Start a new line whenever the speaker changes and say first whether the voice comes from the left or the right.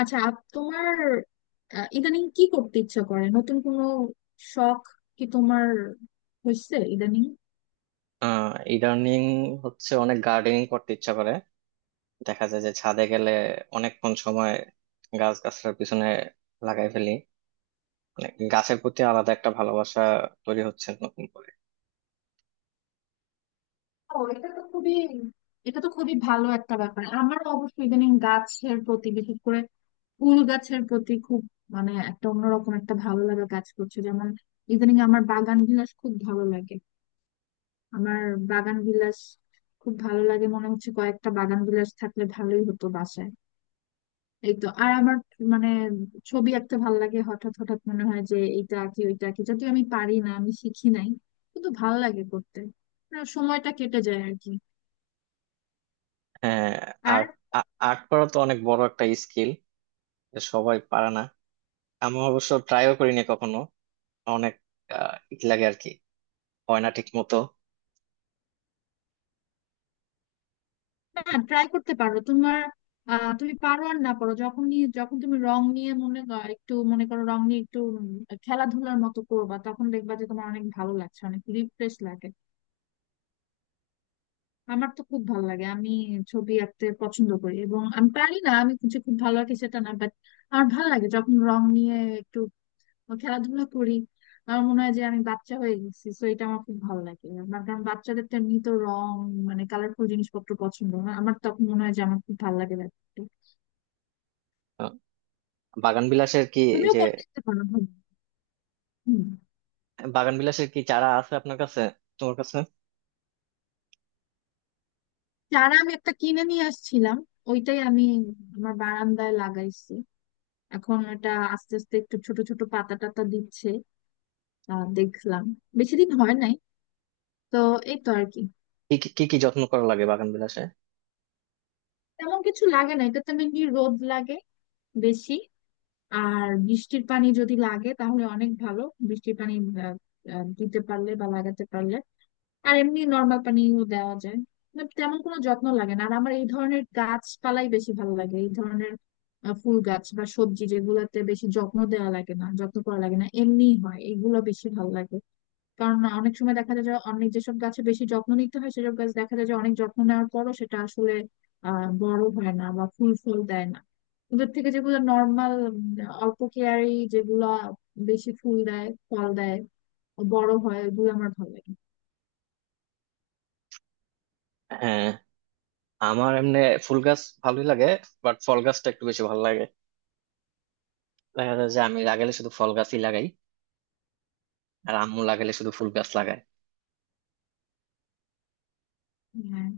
left: আচ্ছা তোমার ইদানিং কি করতে ইচ্ছা করে নতুন কোনো শখ কি তোমার হয়েছে ইদানিং?
right: আহ ইদানিং হচ্ছে অনেক গার্ডেনিং করতে ইচ্ছা করে, দেখা যায় যে ছাদে গেলে অনেকক্ষণ সময় গাছ গাছলার পিছনে লাগাই ফেলি। মানে, গাছের প্রতি আলাদা একটা ভালোবাসা তৈরি হচ্ছে নতুন করে।
left: ও, এটা তো খুবই, এটা তো খুবই ভালো একটা ব্যাপার। আমার অবশ্য ইদানিং গাছের প্রতি, বিশেষ করে ফুল গাছের প্রতি খুব, মানে একটা অন্যরকম একটা ভালো লাগা কাজ করছে। যেমন ইদানিং আমার বাগান বিলাস খুব ভালো লাগে। আমার বাগান বিলাস খুব ভালো লাগে, মনে হচ্ছে কয়েকটা বাগান বিলাস থাকলে ভালোই হতো বাসায়। এই তো, আর আমার মানে ছবি আঁকতে ভাল লাগে। হঠাৎ হঠাৎ মনে হয় যে এইটা কি ওইটা কি, যদিও আমি পারি না, আমি শিখি নাই, কিন্তু ভাল লাগে করতে। না, সময়টা কেটে যায় আর কি।
right: হ্যাঁ।
left: আর
right: আর্ট আর্ট করা তো অনেক বড় একটা স্কিল, সবাই পারে না। আমি অবশ্য ট্রাইও করিনি কখনো। অনেক ই লাগে আর কি, হয় না ঠিক মতো।
left: না, ট্রাই করতে পারো তোমার। তুমি পারো আর না পারো, যখন যখন তুমি রং নিয়ে মনে একটু মনে করো রং নিয়ে একটু খেলাধুলার মতো করবা, তখন দেখবা যে তোমার অনেক ভালো লাগছে, অনেক রিফ্রেশ লাগে। আমার তো খুব ভালো লাগে, আমি ছবি আঁকতে পছন্দ করি এবং আমি পারি না, আমি যে খুব ভালো আঁকি সেটা না, বাট আমার ভালো লাগে যখন রং নিয়ে একটু খেলাধুলা করি। আমার মনে হয় যে আমি বাচ্চা হয়ে গেছি, তো এটা আমার খুব ভালো লাগে আমার। কারণ বাচ্চাদের তো এমনি তো রং মানে কালারফুল জিনিসপত্র পছন্দ, না আমার তখন মনে হয় যে আমার খুব ভালো লাগে ব্যাপারটা।
right: আহ, বাগান বিলাসের কি এই
left: তুমিও
right: যে
left: করে দেখতে পারো। হুম। হুম।
right: বাগান বিলাসের কি চারা আছে আপনার কাছে, তোমার কাছে?
left: চারা আমি একটা কিনে নিয়ে আসছিলাম, ওইটাই আমি আমার বারান্দায় লাগাইছি। এখন এটা আস্তে আস্তে একটু ছোট ছোট পাতা টাতা দিচ্ছে। দেখলাম বেশি দিন হয় নাই, তো এই তো আর কি।
right: কি কি যত্ন করা লাগে বাগান বিলাসে?
left: তেমন কিছু লাগে না, এটাতে মেনলি রোদ লাগে বেশি। আর বৃষ্টির পানি যদি লাগে তাহলে অনেক ভালো। বৃষ্টির পানি আহ, আহ, দিতে পারলে বা লাগাতে পারলে। আর এমনি নর্মাল পানিও দেওয়া যায়। But তেমন কোনো যত্ন লাগে না। আর আমার এই ধরনের গাছপালাই বেশি ভালো লাগে, এই ধরনের ফুল গাছ বা সবজি যেগুলোতে বেশি যত্ন দেওয়া লাগে না, যত্ন করা লাগে না, এমনি হয়, এগুলো বেশি ভালো লাগে। কারণ অনেক সময় দেখা যায় যে অনেক যেসব গাছে বেশি যত্ন নিতে হয় সেসব গাছ দেখা যায় যে অনেক যত্ন নেওয়ার পরও সেটা আসলে বড় হয় না বা ফুল ফল দেয় না। ওদের থেকে যেগুলো নর্মাল, অল্প কেয়ারি যেগুলো, বেশি ফুল দেয় ফল দেয়, বড় হয়, ওগুলো আমার ভালো লাগে।
right: হ্যাঁ। আমার এমনি ফুল গাছ ভালোই লাগে, বাট ফল গাছটা একটু বেশি ভালো লাগে। দেখা যায় যে আমি লাগালে শুধু ফল গাছই লাগাই, আর আম্মু লাগালে শুধু ফুল গাছ লাগায়।
left: হ্যাঁ,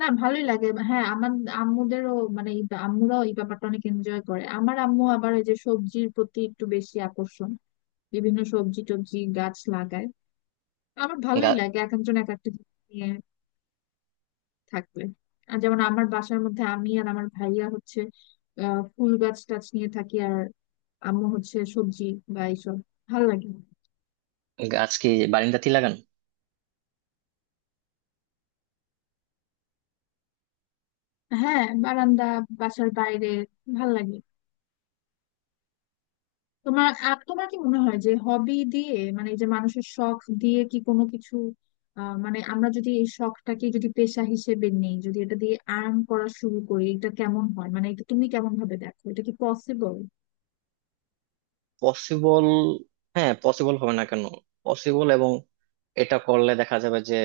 left: না ভালোই লাগে। হ্যাঁ আমার আম্মুদেরও মানে এই আম্মুরাও এই ব্যাপারটা অনেক এনজয় করে। আমার আম্মু আবার ওই যে সবজির প্রতি একটু বেশি আকর্ষণ, বিভিন্ন সবজি টবজি গাছ লাগায়। আমার ভালোই
right: গা-
left: লাগে এক একজন এক একটা জিনিস নিয়ে থাকবে। আর যেমন আমার বাসার মধ্যে আমি আর আমার ভাইয়া হচ্ছে ফুল গাছ টাছ নিয়ে থাকি, আর আম্মু হচ্ছে সবজি বা এইসব। ভাল লাগে।
right: গাছ কি বারান্দাতেই লাগান?
left: হ্যাঁ, বারান্দা, বাসার বাইরে। ভাল লাগে। তোমার তোমার কি মনে হয় যে হবি দিয়ে মানে এই যে মানুষের শখ দিয়ে কি কোনো কিছু মানে আমরা যদি এই শখটাকে যদি পেশা হিসেবে নেই, যদি এটা দিয়ে আর্ন করা শুরু করি, এটা কেমন হয়? মানে এটা তুমি কেমন ভাবে দেখো? এটা কি পসিবল?
right: পসিবল, হ্যাঁ পসিবল হবে না কেন? পসিবল, এবং এটা করলে দেখা যাবে যে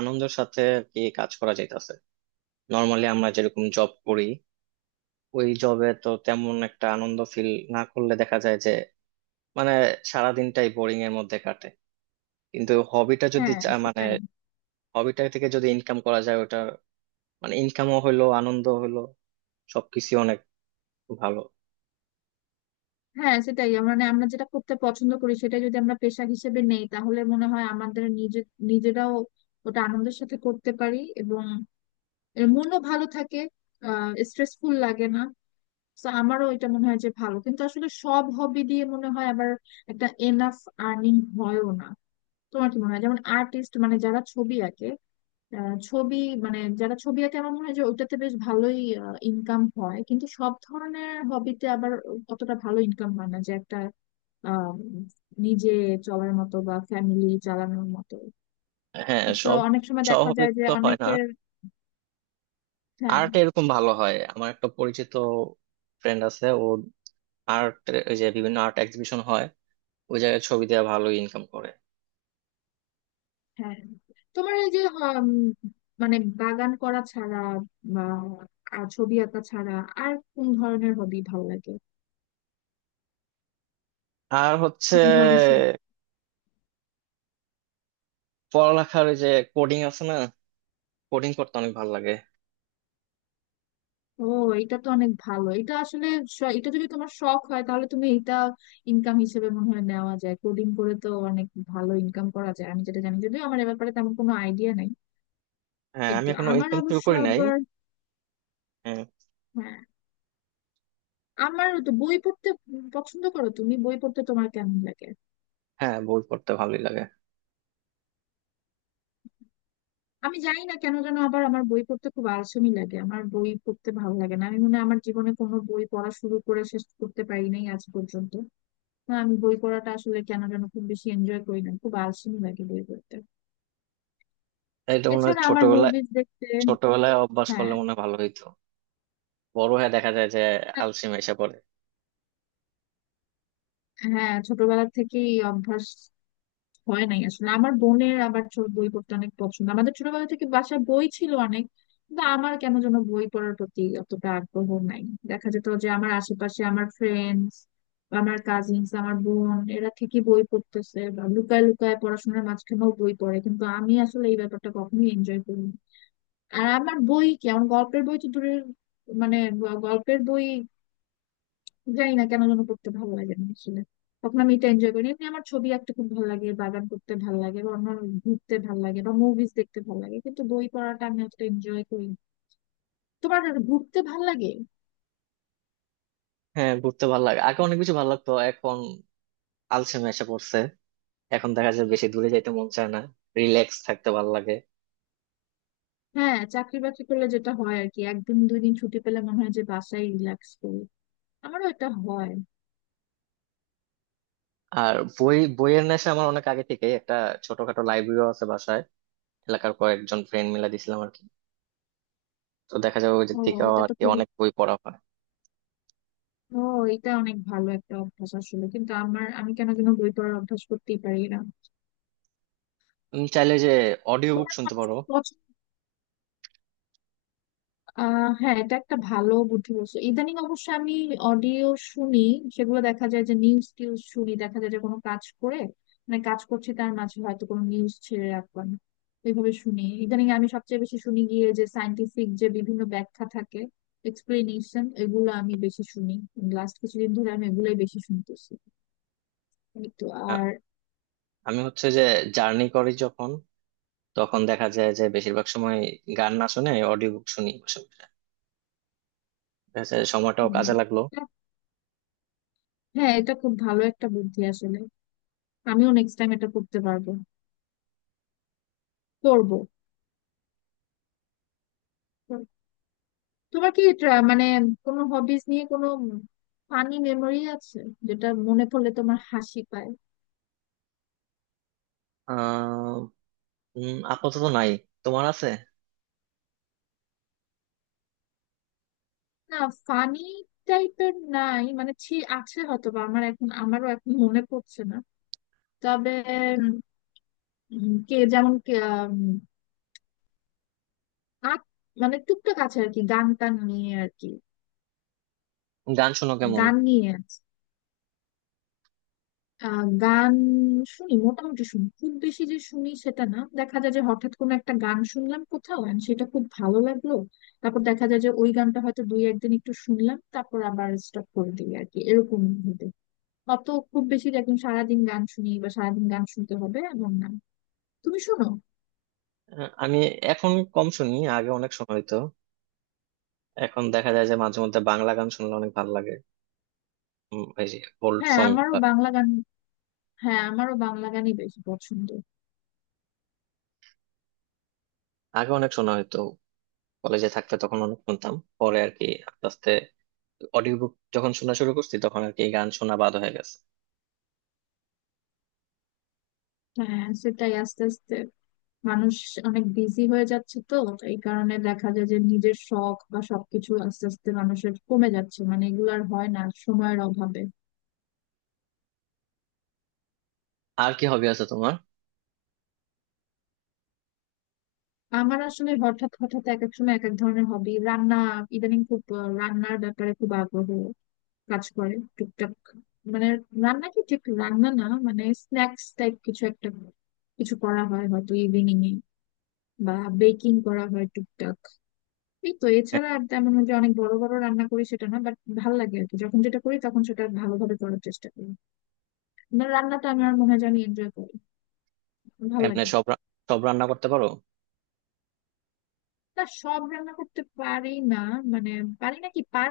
right: আনন্দের সাথে আর কি কাজ করা যাইতেছে। নর্মালি আমরা যেরকম জব করি, ওই জবে তো তেমন একটা আনন্দ ফিল না করলে দেখা যায় যে মানে সারাদিনটাই বোরিং এর মধ্যে কাটে। কিন্তু
left: হ্যাঁ সেটাই।
right: হবিটা থেকে যদি ইনকাম করা যায়, ওটা মানে ইনকামও হইলো আনন্দ হইলো, সবকিছু অনেক ভালো।
left: হ্যাঁ সেটাই, মানে আমরা যেটা করতে পছন্দ করি সেটা যদি আমরা পেশা হিসেবে নেই তাহলে মনে হয় আমাদের নিজে, নিজেরাও ওটা আনন্দের সাথে করতে পারি, এবং এর মনও ভালো থাকে, স্ট্রেসফুল লাগে না। তো আমারও এটা মনে হয় যে ভালো, কিন্তু আসলে সব হবি দিয়ে মনে হয় আবার একটা এনাফ আর্নিং হয়ও না। তোমার কি মনে হয়, যেমন আর্টিস্ট মানে যারা ছবি আঁকে, আহ, ছবি মানে যারা ছবি আঁকে আমার মনে হয় যে ওটাতে বেশ ভালোই ইনকাম হয়, কিন্তু সব ধরনের হবিতে আবার অতটা ভালো ইনকাম হয় না যে একটা আম, নিজে চলার মতো বা ফ্যামিলি চালানোর মতো।
right: হ্যাঁ
left: তো
right: সব
left: অনেক সময়
right: সব
left: দেখা
right: হবি
left: যায় যে
right: তো হয় না।
left: অনেকের, হ্যাঁ।
right: আর্ট এরকম ভালো হয়। আমার একটা পরিচিত ফ্রেন্ড আছে, ও আর্ট, ওই যে বিভিন্ন আর্ট এক্সিবিশন হয়, ওই জায়গায় ছবি দেওয়া ভালো ইনকাম করে।
left: হ্যাঁ। তোমার এই যে মানে বাগান করা ছাড়া বা আর ছবি আঁকা ছাড়া আর কোন ধরনের হবি ভালো লাগে?
right: আর হচ্ছে
left: কোন ধরনের
right: পড়ালেখার ওই যে কোডিং আছে না, কোডিং করতে অনেক ভালো লাগে।
left: ও, এটা তো অনেক ভালো, এটা আসলে এটা যদি তোমার শখ হয় তাহলে তুমি এটা ইনকাম হিসেবে মনে হয় নেওয়া যায়। কোডিং করে তো অনেক ভালো ইনকাম করা যায়, আমি যেটা জানি, যদিও আমার এ ব্যাপারে তেমন কোনো আইডিয়া নাই।
right: হ্যাঁ আমি
left: কিন্তু
right: এখনো
left: আমার
right: ইনকাম শুরু
left: অবশ্য
right: করি নাই।
left: আবার,
right: হ্যাঁ।
left: হ্যাঁ। আমার তো বই পড়তে পছন্দ করো? তুমি বই পড়তে তোমার কেমন লাগে?
right: হ্যাঁ, বই পড়তে ভালোই লাগে।
left: আমি জানি না কেন যেন আবার আমার বই পড়তে খুব আলসেমি লাগে, আমার বই পড়তে ভালো লাগে না। আমি মনে হয় আমার জীবনে কোনো বই পড়া শুরু করে শেষ করতে পারি নাই আজ পর্যন্ত। না, আমি বই পড়াটা আসলে কেন যেন খুব বেশি এনজয় করি না, খুব আলসেমি লাগে বই পড়তে।
right: এটা মনে হয়
left: এছাড়া আমার
right: ছোটবেলায়,
left: মুভিজ দেখতে,
right: ছোটবেলায় অভ্যাস
left: হ্যাঁ।
right: করলে মনে হয় ভালো হইতো। বড় হয়ে দেখা যায় যে আলসেমি এসে পড়ে।
left: হ্যাঁ, ছোটবেলা থেকেই অভ্যাস হয় নাই আসলে। আমার বোনের আবার ছোট বই পড়তে অনেক পছন্দ, আমাদের ছোটবেলা থেকে বাসায় বই ছিল অনেক, কিন্তু আমার কেন যেন বই পড়ার প্রতি অতটা আগ্রহ নাই। দেখা যেত যে আমার আশেপাশে আমার ফ্রেন্ডস, আমার কাজিনস, আমার বোন এরা ঠিকই বই পড়তেছে বা লুকায় লুকায় পড়াশোনার মাঝখানেও বই পড়ে, কিন্তু আমি আসলে এই ব্যাপারটা কখনোই এনজয় করিনি। আর আমার বই কি, আমার গল্পের বই তো দূরের, মানে গল্পের বই, জানি না কেন যেন করতে ভালো লাগে না আসলে। তখন আমি এটা এনজয় করি এমনি, আমার ছবি আঁকতে খুব ভালো লাগে, বাগান করতে ভালো লাগে বা অন্য ঘুরতে ভালো লাগে বা মুভিজ দেখতে ভালো লাগে, কিন্তু বই পড়াটা আমি অতটা এনজয় করি না। তোমার ঘুরতে ভালো লাগে?
right: হ্যাঁ ঘুরতে ভালো লাগে, আগে অনেক বেশি ভালো লাগতো, এখন আলসেমি এসে পড়ছে। এখন দেখা যায় বেশি দূরে যাইতে মন চায় না, রিল্যাক্স থাকতে ভালো লাগে।
left: হ্যাঁ, চাকরি বাকরি করলে যেটা হয় আর কি, একদিন দুই দিন ছুটি পেলে মনে হয় যে বাসায় রিল্যাক্স করি। আমারও এটা হয়।
right: আর বই, বইয়ের নেশা আমার অনেক আগে থেকেই। একটা ছোটখাটো লাইব্রেরিও আছে বাসায়, এলাকার কয়েকজন ফ্রেন্ড মিলে দিছিলাম আর কি। তো দেখা যায় ওই দিক
left: ও,
right: থেকে
left: এটা
right: আর
left: তো
right: কি
left: খুবই,
right: অনেক বই পড়া হয়।
left: ও, এটা অনেক ভালো একটা অভ্যাস আসলে, কিন্তু আমার আমি কেন যেন বই পড়ার অভ্যাস করতেই পারি না।
right: তুমি চাইলে যে অডিও বুক শুনতে পারো।
left: তোমার হ্যাঁ, এটা একটা ভালো বুদ্ধি বলছো। ইদানিং অবশ্য আমি অডিও শুনি, সেগুলো দেখা যায় যে নিউজ টিউজ শুনি, দেখা যায় যে কোনো কাজ করে মানে কাজ করছি তার মাঝে হয়তো কোনো নিউজ ছেড়ে রাখলাম, এইভাবে শুনি। ইদানিং আমি সবচেয়ে বেশি শুনি গিয়ে যে সায়েন্টিফিক যে বিভিন্ন ব্যাখ্যা থাকে, এক্সপ্লেনেশন, এগুলো আমি বেশি শুনি। লাস্ট কিছুদিন ধরে আমি এগুলোই বেশি শুনতেছি, এই তো।
right: আ-
left: আর
right: আমি হচ্ছে যে জার্নি করি যখন, তখন দেখা যায় যে বেশিরভাগ সময় গান না শুনে অডিও বুক শুনি বসে বসে। দেখা যায় সময়টাও কাজে
left: উম,
right: লাগলো।
left: হ্যাঁ, এটা খুব ভালো একটা বুদ্ধি আসলে, আমিও নেক্সট টাইম এটা করতে পারবো, করবো। তোমার কি মানে কোনো হবিস নিয়ে কোনো ফানি মেমোরি আছে যেটা মনে পড়লে তোমার হাসি পায়?
right: আহ আপাতত নাই, তোমার আছে?
left: না, ফানি টাইপের নাই, মানে ছি আছে হয়তো বা, আমার এখন, আমারও এখন মনে পড়ছে না। তবে উম, কে যেমন কে, উম, আ- মানে টুকটাক আছে আর কি গান টান নিয়ে আর কি।
right: গান শোনো কেমন?
left: গান নিয়ে আছে। গান শুনি, মোটামুটি শুনি, খুব বেশি যে শুনি সেটা না। দেখা যায় যে হঠাৎ কোনো একটা গান শুনলাম কোথাও and সেটা খুব ভালো লাগলো, তারপর দেখা যায় যে ওই গানটা হয়তো দুই একদিন একটু শুনলাম, তারপর আবার স্টপ করে দিই আর কি, এরকম হতে। অত খুব বেশি যে একদম সারাদিন গান শুনি বা সারাদিন গান শুনতে হবে এমন না। তুমি শোনো?
right: আমি এখন কম শুনি, আগে অনেক শোনা হইতো। এখন দেখা যায় যে মাঝে মধ্যে বাংলা গান শুনলে অনেক ভালো লাগে, এই যে ওল্ড
left: হ্যাঁ
right: সং।
left: আমারও বাংলা গান, হ্যাঁ আমারও বাংলা গানই বেশি পছন্দ।
right: আগে অনেক শোনা হইতো, কলেজে থাকতে তখন অনেক শুনতাম। পরে আর কি আস্তে আস্তে অডিও বুক যখন শোনা শুরু করছি তখন আর কি গান শোনা বাদ হয়ে গেছে।
left: হ্যাঁ সেটাই, আস্তে আস্তে মানুষ অনেক বিজি হয়ে যাচ্ছে তো, এই কারণে দেখা যায় যে নিজের শখ বা সবকিছু আস্তে আস্তে মানুষের কমে যাচ্ছে, মানে এগুলো আর হয় না সময়ের অভাবে।
right: আর কি হবি আছে তোমার?
left: আমার আসলে হঠাৎ হঠাৎ এক এক সময় এক এক ধরনের হবি, রান্না, ইদানিং খুব রান্নার ব্যাপারে খুব আগ্রহ কাজ করে টুকটাক। মানে রান্না কি, ঠিক রান্না না, মানে স্ন্যাক্স টাইপ কিছু একটা, কিছু করা হয় হয়তো ইভিনিং এ, বা বেকিং করা হয় টুকটাক। এই তো,
right: এ-
left: এছাড়া আর তেমন যে অনেক বড় বড় রান্না করি সেটা না, বাট ভাল লাগে আর কি, যখন যেটা করি তখন সেটা ভালোভাবে করার চেষ্টা করি। মানে রান্নাটা আমার মনে হয় যে আমি এনজয় করি, ভাল
right: এমনি
left: লাগে।
right: সব রান্না করতে পারো?
left: না, সব রান্না করতে পারি না, মানে পারি না কি।